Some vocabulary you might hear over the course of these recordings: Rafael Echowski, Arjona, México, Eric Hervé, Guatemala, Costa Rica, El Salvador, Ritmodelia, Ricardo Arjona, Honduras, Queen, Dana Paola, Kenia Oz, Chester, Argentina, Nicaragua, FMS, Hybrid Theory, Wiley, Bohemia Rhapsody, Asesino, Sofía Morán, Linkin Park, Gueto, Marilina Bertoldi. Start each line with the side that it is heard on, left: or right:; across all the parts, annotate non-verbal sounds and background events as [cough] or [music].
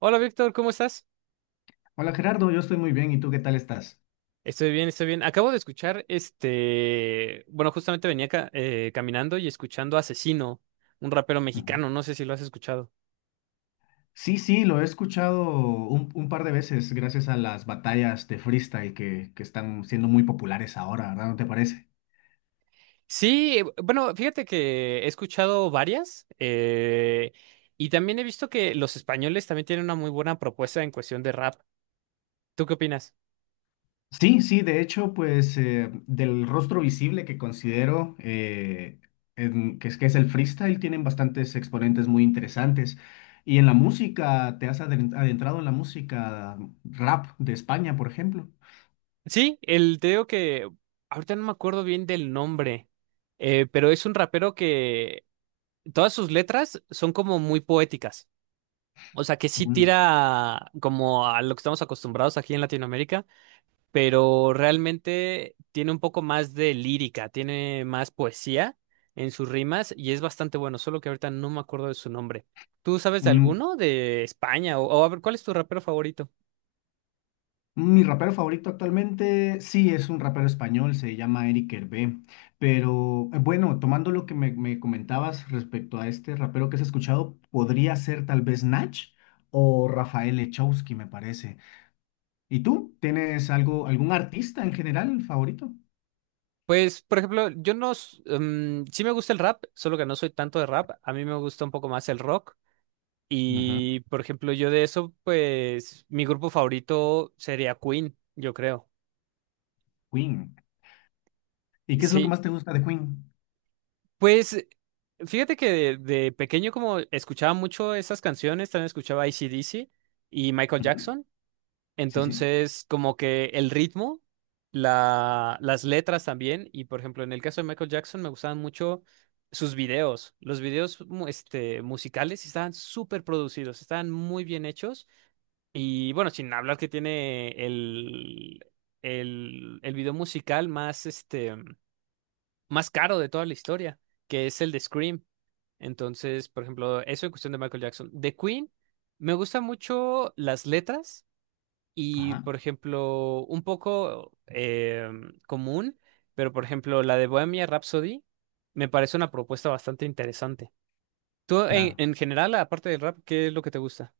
right: Hola Víctor, ¿cómo estás?
left: Hola Gerardo, yo estoy muy bien. ¿Y tú qué tal estás?
right: Estoy bien, estoy bien. Acabo de escuchar este, bueno, justamente venía caminando y escuchando a Asesino, un rapero
left: Ujú.
right: mexicano, no sé si lo has escuchado.
left: Sí, sí, lo he escuchado un par de veces gracias a las batallas de freestyle que están siendo muy populares ahora, ¿verdad? ¿No te parece?
right: Sí, bueno, fíjate que he escuchado varias y también he visto que los españoles también tienen una muy buena propuesta en cuestión de rap. ¿Tú qué opinas?
left: Sí, sí, de hecho, pues del rostro visible que considero que es el freestyle, tienen bastantes exponentes muy interesantes. Y en la música, ¿te has adentrado en la música rap de España, por ejemplo?
right: Sí, el, te digo que ahorita no me acuerdo bien del nombre, pero es un rapero que todas sus letras son como muy poéticas. O sea, que sí
left: Ujú.
right: tira como a lo que estamos acostumbrados aquí en Latinoamérica, pero realmente tiene un poco más de lírica, tiene más poesía en sus rimas y es bastante bueno, solo que ahorita no me acuerdo de su nombre. ¿Tú sabes de
left: Mm,
right: alguno de España? O a ver, ¿cuál es tu rapero favorito?
left: Mi rapero favorito actualmente, sí, es un rapero español, se llama Eric Hervé, pero bueno, tomando lo que me comentabas respecto a este rapero que has escuchado, podría ser tal vez Nach o Rafael Echowski, me parece. ¿Y tú? ¿Tienes algo, algún artista en general favorito?
right: Pues, por ejemplo, yo no... sí me gusta el rap, solo que no soy tanto de rap. A mí me gusta un poco más el rock.
left: Ujú.
right: Y, por ejemplo, yo de eso, pues, mi grupo favorito sería Queen, yo creo.
left: Queen. ¿Y qué es lo que
right: Sí,
left: más te gusta de Queen?
right: pues fíjate que de pequeño como escuchaba mucho esas canciones, también escuchaba D. C. y Michael
left: Ujú.
right: Jackson,
left: Sí, sí.
right: entonces como que el ritmo, la, las letras también, y por ejemplo en el caso de Michael Jackson me gustaban mucho sus videos, los videos musicales estaban súper producidos, estaban muy bien hechos, y bueno, sin hablar que tiene el, el video musical más, más caro de toda la historia, que es el de Scream. Entonces, por ejemplo, eso en cuestión de Michael Jackson. De Queen, me gustan mucho las letras y,
left: Ajá,
right: por ejemplo, un poco común, pero por ejemplo, la de Bohemia Rhapsody me parece una propuesta bastante interesante. Tú,
left: claro.
right: en general, aparte del rap, ¿qué es lo que te gusta?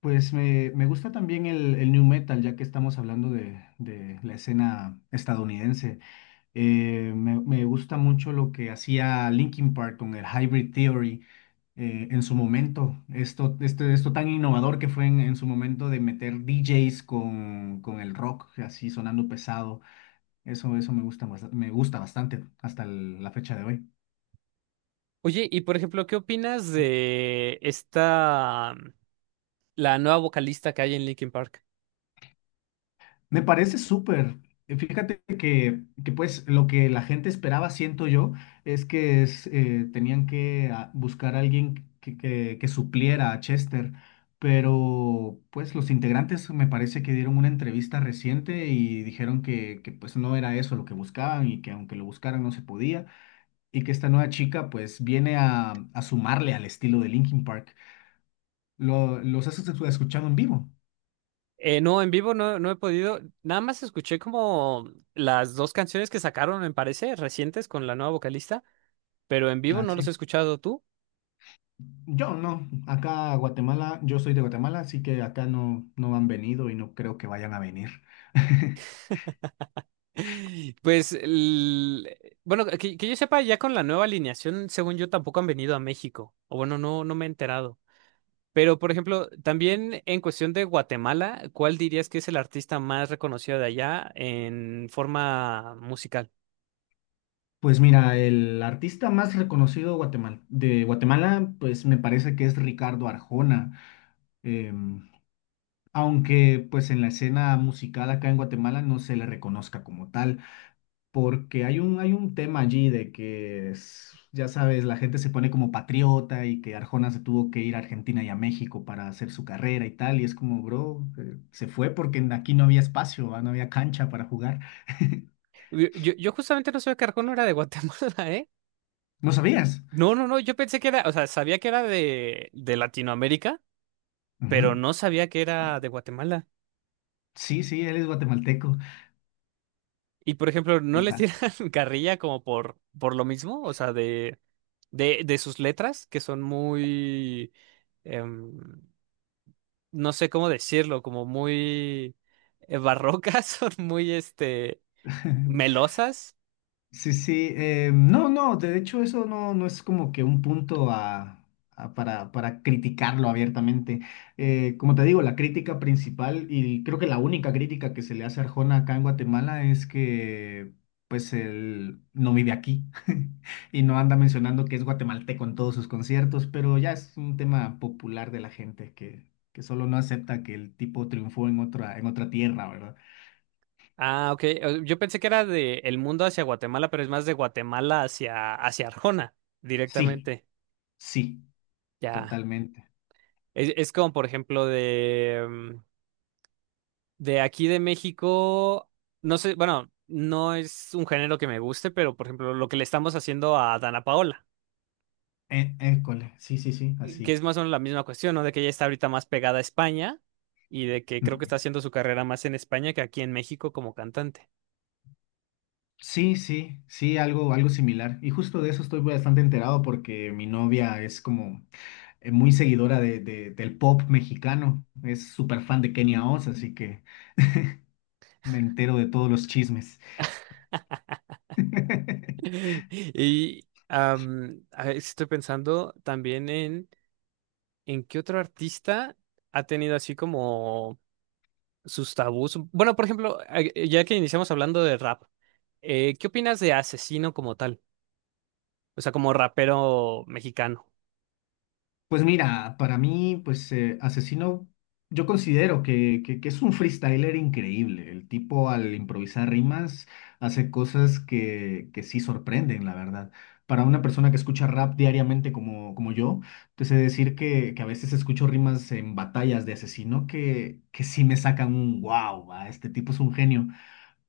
left: Pues me gusta también el new metal, ya que estamos hablando de la escena estadounidense. Me gusta mucho lo que hacía Linkin Park con el Hybrid Theory en su momento. Esto tan innovador que fue en su momento de meter DJs con el rock así sonando pesado. Eso me gusta, me gusta bastante hasta la fecha de hoy.
right: Oye, y por ejemplo, ¿qué opinas de esta, la nueva vocalista que hay en Linkin Park?
left: Me parece súper. Fíjate que, pues lo que la gente esperaba, siento yo, es que es, tenían que buscar a alguien que, que supliera a Chester, pero pues los integrantes me parece que dieron una entrevista reciente y dijeron que pues no era eso lo que buscaban y que aunque lo buscaran no se podía y que esta nueva chica pues viene a sumarle al estilo de Linkin Park. Lo, los has escuchado en vivo.
right: No, en vivo no, no he podido. Nada más escuché como las dos canciones que sacaron, me parece, recientes con la nueva vocalista, pero en vivo no los he
left: Así.
right: escuchado tú. [gasps]
left: Yo no, acá a Guatemala, yo soy de Guatemala, así que acá no, no han venido y no creo que vayan a venir. [laughs]
right: [laughs] Pues, bueno, que yo sepa, ya con la nueva alineación, según yo, tampoco han venido a México. O bueno, no, no me he enterado. Pero, por ejemplo, también en cuestión de Guatemala, ¿cuál dirías que es el artista más reconocido de allá en forma musical?
left: Pues mira, el artista más reconocido de Guatemala, pues me parece que es Ricardo Arjona, em, aunque pues en la escena musical acá en Guatemala no se le reconozca como tal, porque hay un tema allí de que, ya sabes, la gente se pone como patriota y que Arjona se tuvo que ir a Argentina y a México para hacer su carrera y tal, y es como, bro, se fue porque aquí no había espacio, no había cancha para jugar. [laughs]
right: Yo justamente no sabía que Arjona era de Guatemala. [laughs]
left: ¿No sabías?
right: No, no, no, yo pensé que era, o sea, sabía que era de Latinoamérica, pero
left: Ujú.
right: no sabía que era de Guatemala.
left: Sí, sí, él es guatemalteco.
right: Y por ejemplo, ¿no les tiran
left: Fíjate.
right: [laughs] carrilla como por lo mismo? O sea, de, de sus letras, que son muy, em, no sé cómo decirlo, como muy barrocas, [laughs] son muy,
left: [laughs]
right: melosas.
left: Sí, sí, no, no, de hecho eso no, no es como que un punto para criticarlo abiertamente. Como te digo, la crítica principal y creo que la única crítica que se le hace a Arjona acá en Guatemala es que pues él no vive aquí [laughs] y no anda mencionando que es guatemalteco en todos sus conciertos, pero ya es un tema popular de la gente que solo no acepta que el tipo triunfó en otra tierra, ¿verdad?
right: Ah, ok. Yo pensé que era de El Mundo hacia Guatemala, pero es más de Guatemala hacia, hacia Arjona,
left: Sí,
right: directamente.
left: sí,
right: Ya.
left: totalmente.
right: Es como, por ejemplo, de, de aquí de México, no sé, bueno, no es un género que me guste, pero por ejemplo, lo que le estamos haciendo a Dana Paola,
left: École, sí, sí, sí,
right: que es
left: así.
right: más o menos la misma cuestión, ¿no? De que ella está ahorita más pegada a España y de que
left: Ujú.
right: creo que está haciendo su carrera más en España que aquí en México como cantante.
left: Sí, sí, sí, algo, algo similar. Y justo de eso estoy bastante enterado porque mi novia es como muy seguidora de, del pop mexicano. Es súper fan de Kenia Oz, así que me entero de todos los chismes. [laughs]
right: [laughs] Y a ver, estoy pensando también en qué otro artista ha tenido así como sus tabús. Bueno, por ejemplo, ya que iniciamos hablando de rap. ¿Qué opinas de Asesino como tal? O sea, como rapero mexicano.
left: Pues mira, para mí, pues Asesino, yo considero que, que es un freestyler increíble. El tipo al improvisar rimas hace cosas que sí sorprenden, la verdad. Para una persona que escucha rap diariamente como, como yo, te sé decir que a veces escucho rimas en batallas de Asesino que sí me sacan un wow, va, este tipo es un genio,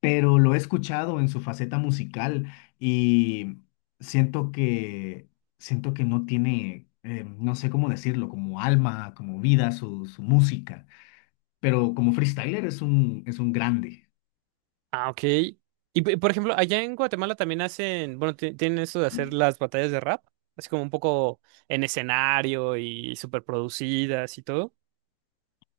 left: pero lo he escuchado en su faceta musical y siento que siento que no tiene, no sé cómo decirlo, como alma, como vida su, su música, pero como freestyler es un grande.
right: Ah, ok. Y por ejemplo, allá en Guatemala también hacen, bueno, tienen eso de hacer las batallas de rap, así como un poco en escenario y súper producidas y todo.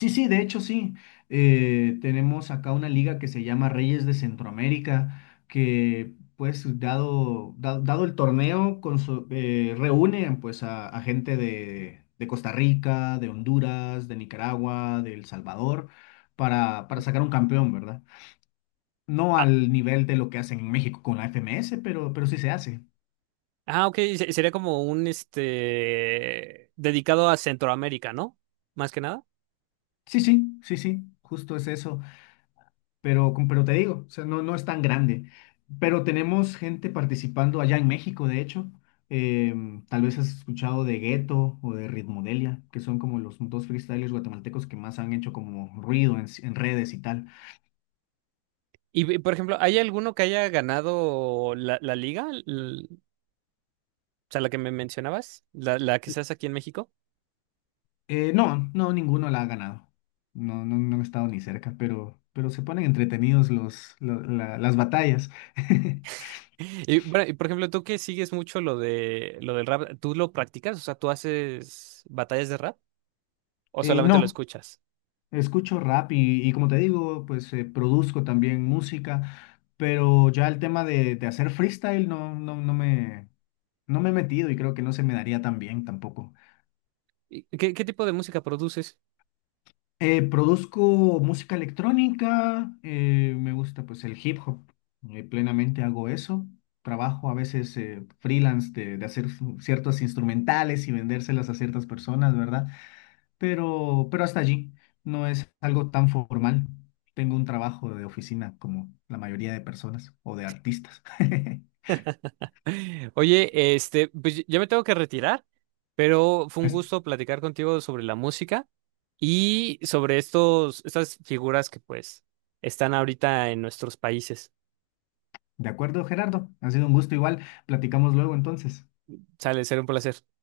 left: Sí, sí, de hecho sí. Tenemos acá una liga que se llama Reyes de Centroamérica, que pues dado el torneo con reúne pues a gente de Costa Rica, de Honduras, de Nicaragua, de El Salvador, para sacar un campeón, ¿verdad? No
right: Ah,
left: al nivel de lo que hacen en México con la FMS, pero sí se hace.
right: ah, ok, sería como un, dedicado a Centroamérica, ¿no? Más que nada.
left: Sí, sí, sí, sí, justo es eso. Pero, pero te digo, o sea, no, no es tan grande. Pero tenemos gente participando allá en México, de hecho. Tal vez has escuchado de Gueto o de Ritmodelia, que son como los dos freestylers guatemaltecos que más han hecho como ruido en redes y tal.
right: Y por ejemplo, ¿hay alguno que haya ganado la, la liga? O sea, la que me mencionabas, la que se hace aquí en México.
left: No, no, ninguno la ha ganado. No, no, no han estado ni cerca, pero se ponen entretenidos las batallas. [laughs]
right: Y, bueno, y, por ejemplo, tú que sigues mucho lo de lo del rap, ¿tú lo practicas? O sea, ¿tú haces batallas de rap o solamente lo
left: No,
right: escuchas?
left: escucho rap y como te digo, pues produzco también música, pero ya el tema de hacer freestyle no, no, no me he metido y creo que no se me daría tan bien tampoco.
right: ¿Y qué, qué tipo de música produces?
left: Produzco música electrónica, me gusta pues el hip hop, plenamente hago eso. Trabajo a veces freelance de hacer ciertos instrumentales y vendérselas a ciertas personas, ¿verdad? Pero hasta allí no es algo tan formal. Tengo un trabajo de oficina como la mayoría de personas o de artistas. [laughs]
right: [laughs] Oye, pues ya me tengo que retirar, pero fue un
left: Es-
right: gusto platicar contigo sobre la música y sobre estos, estas figuras que pues están ahorita en nuestros países.
left: De acuerdo, Gerardo, ha sido un gusto igual. Platicamos luego entonces.
right: Sale, será un placer.